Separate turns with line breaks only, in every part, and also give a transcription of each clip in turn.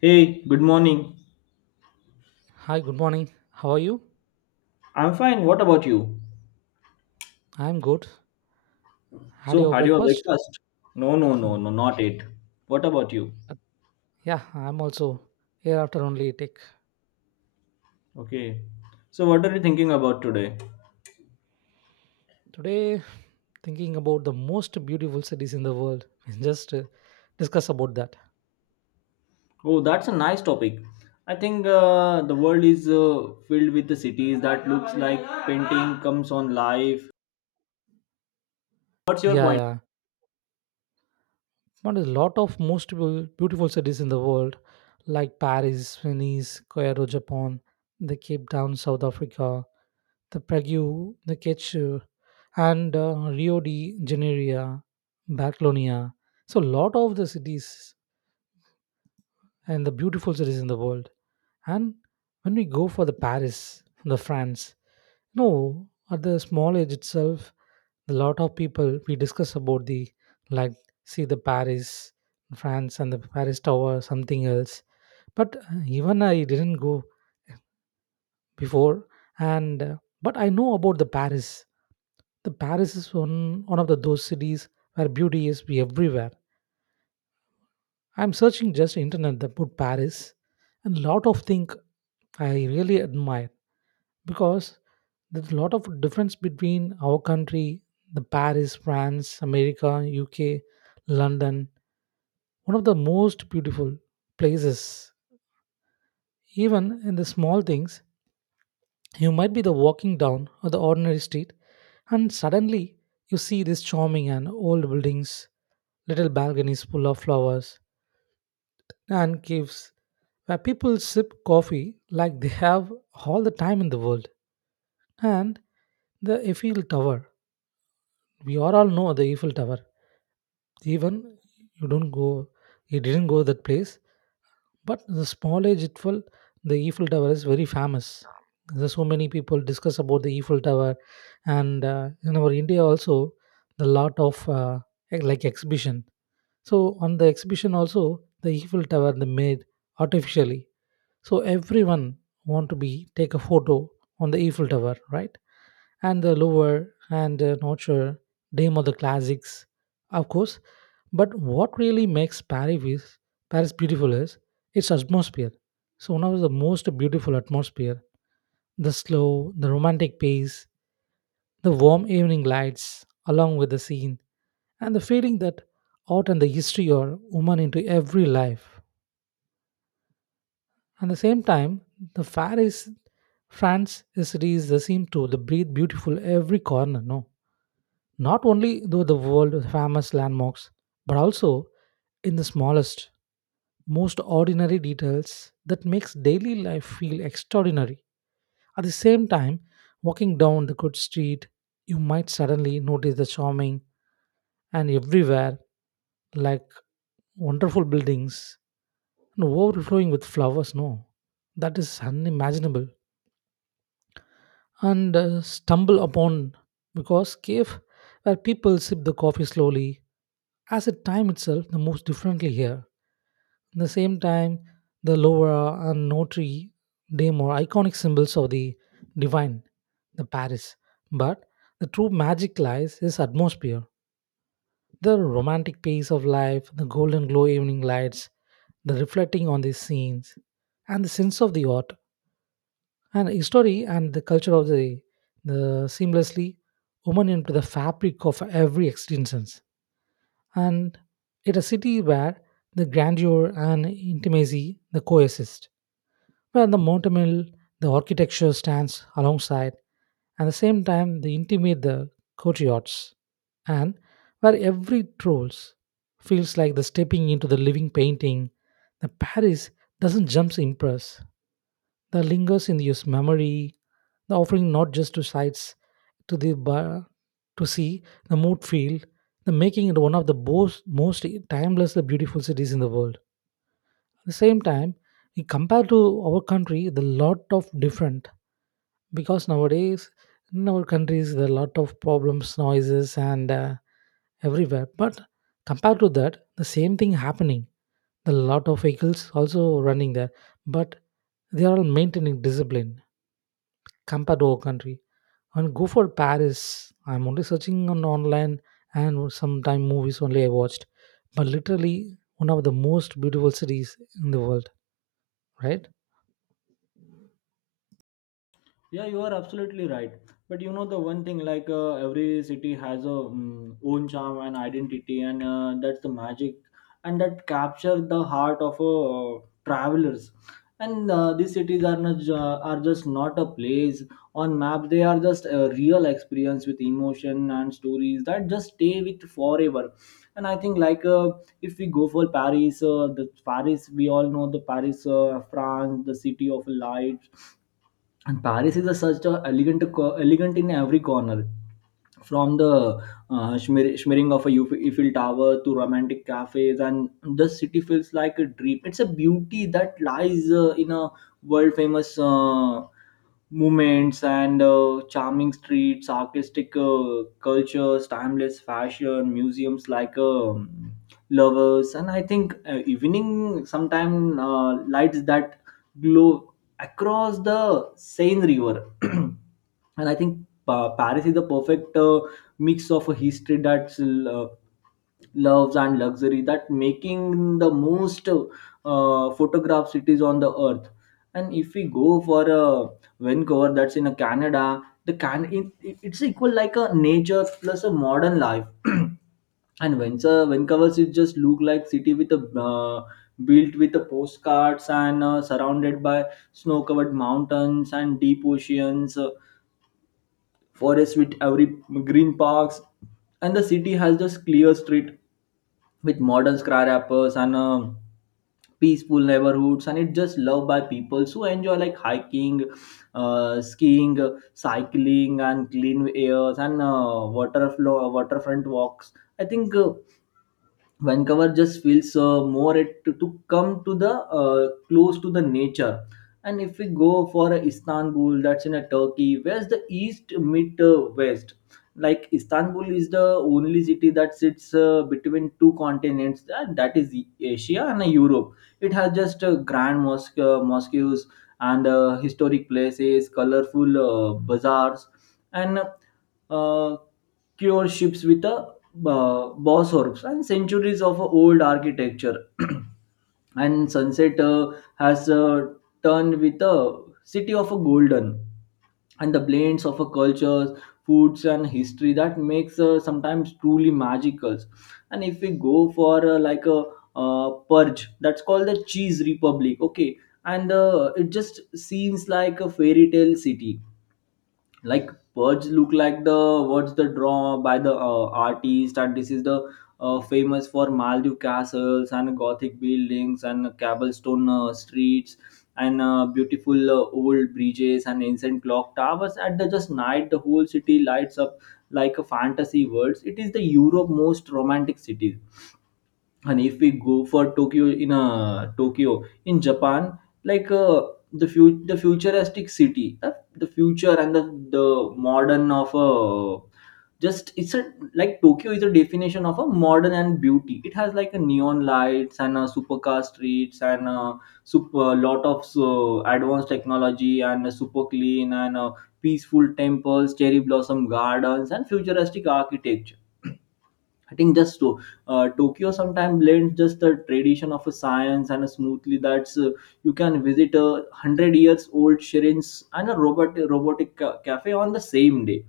Hey, good morning.
Hi, good morning. How are you?
I'm fine. What about you?
I'm good. Had
So,
your
had your
breakfast?
breakfast? No, no,
Hmm.
no, no, not it. What about you?
Uh, Yeah, I'm also here after only take.
Okay. So, what are you thinking about today?
Today, thinking about the most beautiful cities in the world. Just discuss about that.
Oh, that's a nice topic. I think the world is filled with the cities that looks like painting comes on life. What's your
Yeah,
point?
yeah. But a lot of most beautiful cities in the world, like Paris, Venice, Cairo, Japan, the Cape Town, South Africa, the Prague, the Ketchu, and Rio de Janeiro, Barcelona. So, lot of the cities and the beautiful cities in the world. And when we go for the Paris, the France, no, at the small age itself, a lot of people we discuss about the like see the Paris, France, and the Paris Tower, something else. But even I didn't go before, and but I know about the Paris. The Paris is one of the those cities where beauty is everywhere. I'm searching just internet that put Paris and lot of things I really admire because there's a lot of difference between our country, the Paris, France, America, UK, London, one of the most beautiful places. Even in the small things, you might be the walking down or the ordinary street and suddenly you see these charming and old buildings, little balconies full of flowers, and caves where people sip coffee like they have all the time in the world. And the Eiffel Tower. We all know the Eiffel Tower. Even you don't go, you didn't go that place. But the small age Eiffel, the Eiffel Tower is very famous. There's so many people discuss about the Eiffel Tower, and in our India also, the lot of like exhibition. So on the exhibition also, the Eiffel Tower they made artificially. So everyone want to be take a photo on the Eiffel Tower, right? And the Louvre and the Notre Dame of the classics of course, but what really makes Paris beautiful is its atmosphere. So one of the most beautiful atmosphere, the slow, the romantic pace, the warm evening lights along with the scene, and the feeling that art and the history are woven into every life. At the same time, the fair is France is cities that seem to the breathe beautiful every corner, no? Not only though the world famous landmarks but also in the smallest most ordinary details that makes daily life feel extraordinary at the same time walking down the good street you might suddenly notice the charming and everywhere like wonderful buildings and overflowing with flowers, no, that is unimaginable and stumble upon because cave where people sip the coffee slowly. As a time itself, the moves differently here. At the same time, the Louvre and Notre Dame are iconic symbols of the divine, the Paris. But the true magic lies is atmosphere, the romantic pace of life, the golden glow evening lights, the reflecting on these scenes, and the sense of the art and history and the culture of the seamlessly woven into the fabric of every existence, and it a city where the grandeur and intimacy they coexist, where the monumental the architecture stands alongside, at the same time the intimate the courtyards, and where every trolls feels like the stepping into the living painting. The Paris doesn't jump impress; that lingers in your memory, the offering not just to sights to the bar to see the mood field, the making it one of the most timeless beautiful cities in the world. At the same time, we compare to our country, the lot of different because nowadays in our countries there are a lot of problems, noises, and everywhere. But compared to that, the same thing happening. The lot of vehicles also running there, but they are all maintaining discipline Campador country and go for Paris. I'm only searching on online and sometime movies only I watched, but literally one of the most beautiful cities in the world, right?
Yeah, you are absolutely right. But you know the one thing, like every city has a own charm and identity, and that's the magic, and that capture the heart of travelers. And these cities are not ju- are just not a place on map. They are just a real experience with emotion and stories that just stay with forever. And I think like if we go for Paris, the Paris we all know the Paris, France, the city of light and Paris is a, such a elegant in every corner from the shimmering of a Eiffel Tower to romantic cafes, and the city feels like a dream. It's a beauty that lies in a world famous movements and charming streets, artistic cultures, timeless fashion, museums like lovers, and I think evening sometime lights that glow across the Seine River. And I think Paris is the perfect mix of a history that's loves and luxury that making the most photograph cities on the earth. And if we go for a Vancouver, that's in a Canada, the it's equal like a nature plus a modern life. And when covers, it just look like city with a built with the postcards and surrounded by snow covered mountains and deep oceans, forests with every green parks, and the city has just clear street with modern skyscrapers and peaceful neighborhoods, and it's just loved by people who enjoy like hiking, skiing, cycling and clean airs and water flow waterfront walks. I think Vancouver just feels more to come to the close to the nature. And if we go for Istanbul, that's in a Turkey, where's the east meet west? Like Istanbul is the only city that sits between two continents, that is Asia and Europe. It has just mosques and historic places, colorful bazaars, and uh, Cure ships with a boss orbs and centuries of old architecture. And sunset has turned with a city of a golden and the blends of a cultures, foods and history that makes sometimes truly magical. And if we go for like a purge, that's called the cheese republic. Okay. And it just seems like a fairy tale city, like birds look like the what's the draw by the artist, and this is the famous for maldive castles and gothic buildings and cobblestone streets and beautiful old bridges and ancient clock towers. At the just night the whole city lights up like a fantasy world. It is the Europe most romantic city. And if we go for Tokyo in Japan, like the futuristic city, the future the modern of a just it's a like Tokyo is a definition of a modern and beauty. It has like a neon lights and a supercar streets and a super lot of so advanced technology and a super clean and a peaceful temples, cherry blossom gardens and futuristic architecture. I think Tokyo sometimes blends just the tradition of a science and a smoothly. That's you can visit 100 years old shrines and a robotic cafe on the same day.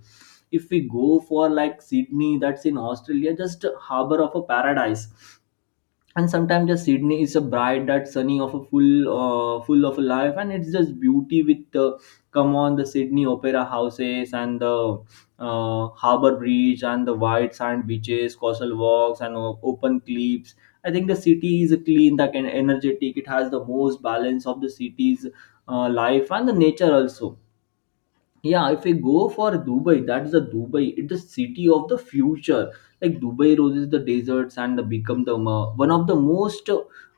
If we go for like Sydney, that's in Australia, just a harbor of a paradise. And sometimes just Sydney is a bright that sunny of a full of life, and it's just beauty come on the Sydney opera houses and the harbor bridge and the white sand beaches, coastal walks and open cliffs. I think the city is clean that can energetic. It has the most balance of the city's life and the nature also. Yeah, if we go for Dubai, that's the Dubai, it's the city of the future. Like Dubai roses the deserts and become one of the most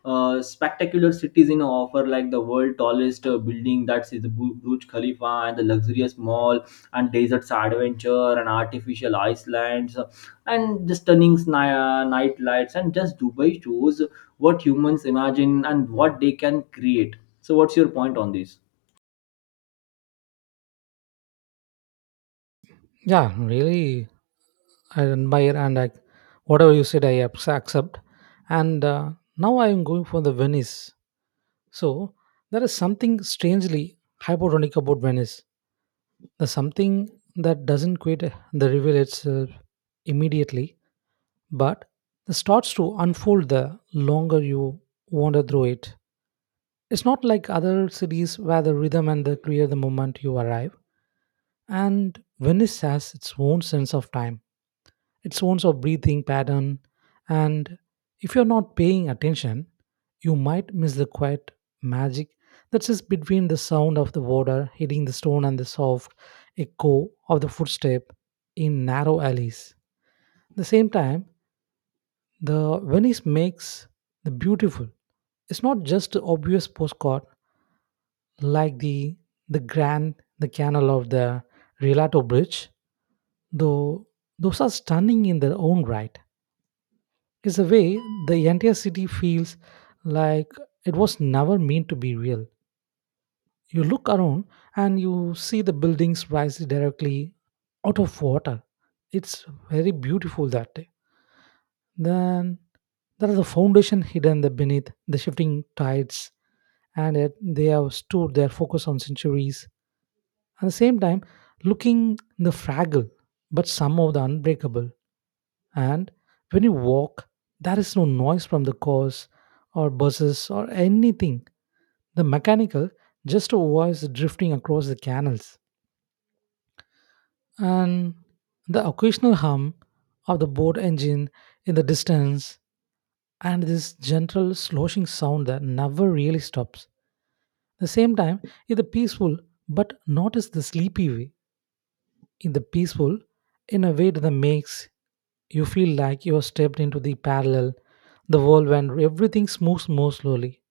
spectacular cities in offer, like the world tallest building, that's is the burj khalifa and the luxurious mall and deserts adventure and artificial islands and the stunning night lights. And just Dubai shows what humans imagine and what they can create. So what's your point on this?
Yeah, really, I admire and I, whatever you said, I accept. And now I am going for the Venice. So there is something strangely hypotonic about Venice. There's something that doesn't quit the reveal itself immediately, but it starts to unfold the longer you wander through it. It's not like other cities where the rhythm and the clear the moment you arrive. And Venice has its own sense of time, its own sort of breathing pattern, and if you're not paying attention, you might miss the quiet magic that sits between the sound of the water hitting the stone and the soft echo of the footstep in narrow alleys. At the same time, the Venice makes the beautiful. It's not just a obvious postcard like the Grand the Canal of the Rialto Bridge, though those are stunning in their own right. It's a way the entire city feels like it was never meant to be real. You look around and you see the buildings rise directly out of water. It's very beautiful that day. Then there is a foundation hidden there beneath the shifting tides, and yet they have stood their focus on centuries. At the same time, looking the fragile, but somehow the unbreakable. And when you walk, there is no noise from the cars or buses or anything. The mechanical, just a voice drifting across the canals. And the occasional hum of the boat engine in the distance and this gentle sloshing sound that never really stops. At the same time, it's a peaceful, but not as the sleepy way. In the peaceful, in a way that makes you feel like you are stepped into the parallel, the world when everything moves more slowly,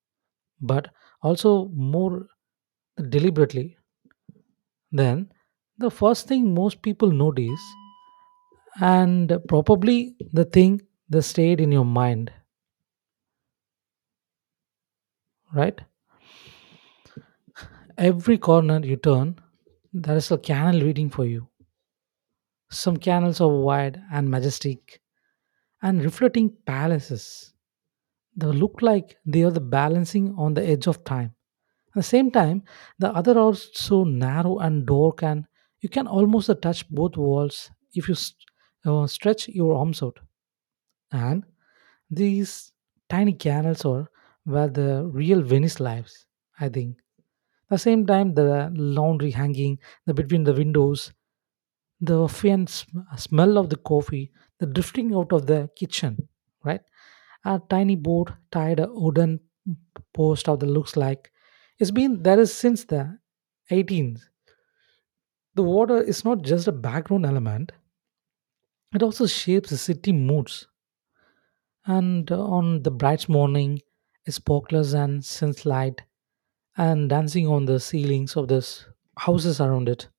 but also more deliberately. Then, the first thing most people notice, and probably the thing that stayed in your mind, right? Every corner you turn, there is a canal waiting for you. Some canals are wide and majestic and reflecting palaces. They look like they are the balancing on the edge of time. At the same time, the other are so narrow and dark, and you can almost touch both walls if you stretch your arms out. And these tiny canals are where the real Venice lives, I think. At the same time, the laundry hanging the, between the windows the faint smell of the coffee, the drifting out of the kitchen, right? A tiny boat tied a wooden post of the looks like it's been there is since the 18th. The water is not just a background element; it also shapes the city moods. And on the bright morning, sparklers and sunlight and dancing on the ceilings of the houses around it.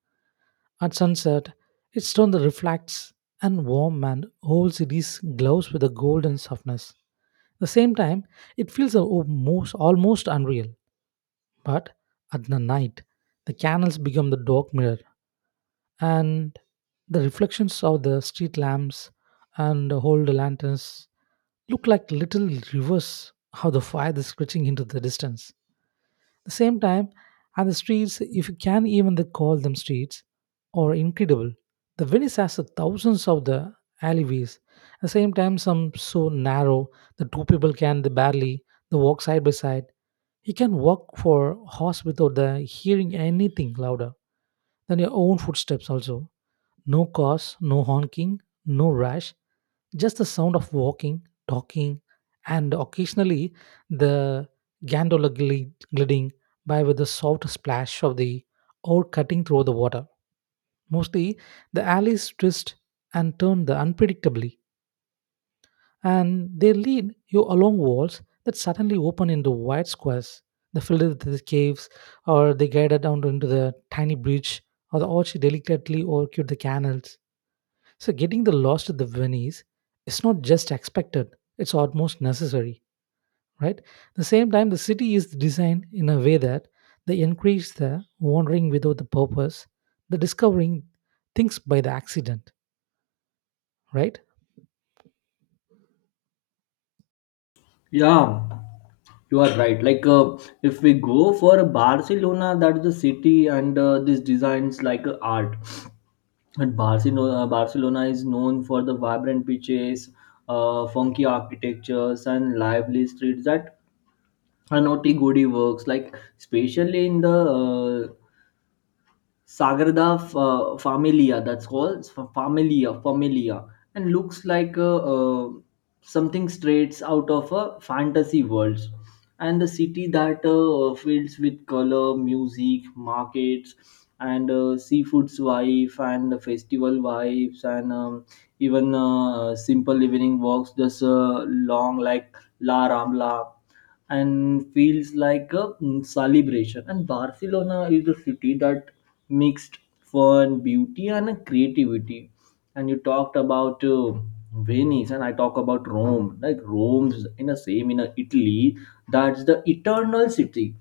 At sunset, its stone that reflects and warm and holds these gloves with a golden softness. At the same time, it feels almost unreal. But at the night, the candles become the dark mirror, and the reflections of the street lamps and the old lanterns look like little rivers how the fire is stretching into the distance the same time, and the streets, if you can even the call them streets, are incredible. The Venice has the thousands of the alleyways. At the same time, some so narrow the two people can the barely the walk side by side. You can walk for hours without the hearing anything louder than your own footsteps. Also, no cars, no honking, no rush. Just the sound of walking, talking, and occasionally the gliding by with the soft splash of the oar cutting through the water. Mostly, the alleys twist and turn the unpredictably, and they lead you along walls that suddenly open into wide squares. They filled with the caves, or they guided down into the tiny bridge, or the orchard delicately orchid the canals, so getting the lost at the Venice is not just expected, it's almost necessary, right? At the same time, the city is designed in a way that they encourage the wandering without the purpose, the discovering things by the accident, right?
Yeah, you are right. Like, if we go for Barcelona, that's the city, and this designs like art. And Barcelona is known for the vibrant beaches, funky architectures, and lively streets that are naughty goody works. Like, especially in the Sagrada Familia, that's called Familia, and looks like something straight out of a fantasy world. And the city that fills with color, music, markets, and seafood's wife and the festival vibes and even simple evening walks just long like La Rambla and feels like a celebration. And Barcelona is a city that mixed fun, beauty, and creativity. And you talked about Venice, and I talk about Rome. Like Rome's in the same in Italy, that's the eternal city.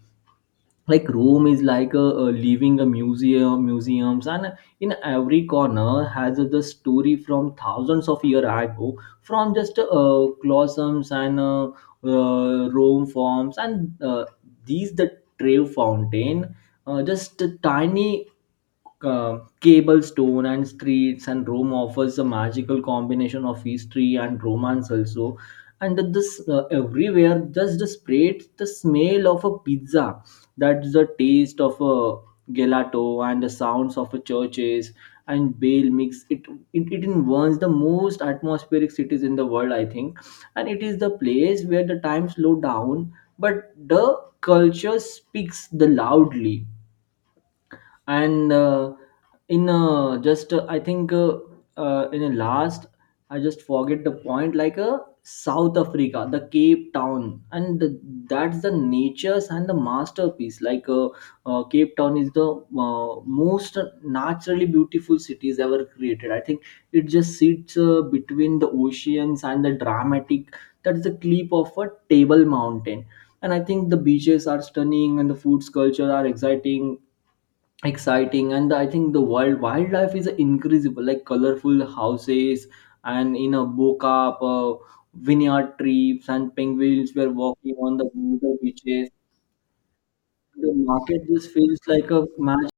Like Rome is like a living a museums, and in every corner has the story from thousands of year ago, from just colosseums and rome forms and these the trave fountain, just a tiny cable stone and streets, and Rome offers a magical combination of history and romance also. And this everywhere just spreads the smell of a pizza, that's the taste of a gelato and the sounds of a churches and Bale mix. It in one's the most atmospheric cities in the world, I think, and it is the place where the time slow down, but the culture speaks the loudly. And in just I think in a last I just forget the point. Like South Africa, the Cape Town that's the natures and the masterpiece. Like Cape Town is the most naturally beautiful cities ever created, I think. It just sits between the oceans and the dramatic, that's the clip of a table mountain. And I think the beaches are stunning and the foods culture are exciting. And I think the wildlife is increasable, like colorful houses and in a boca, vineyard trips and penguins were walking on the winter beaches. The market just feels like a magic.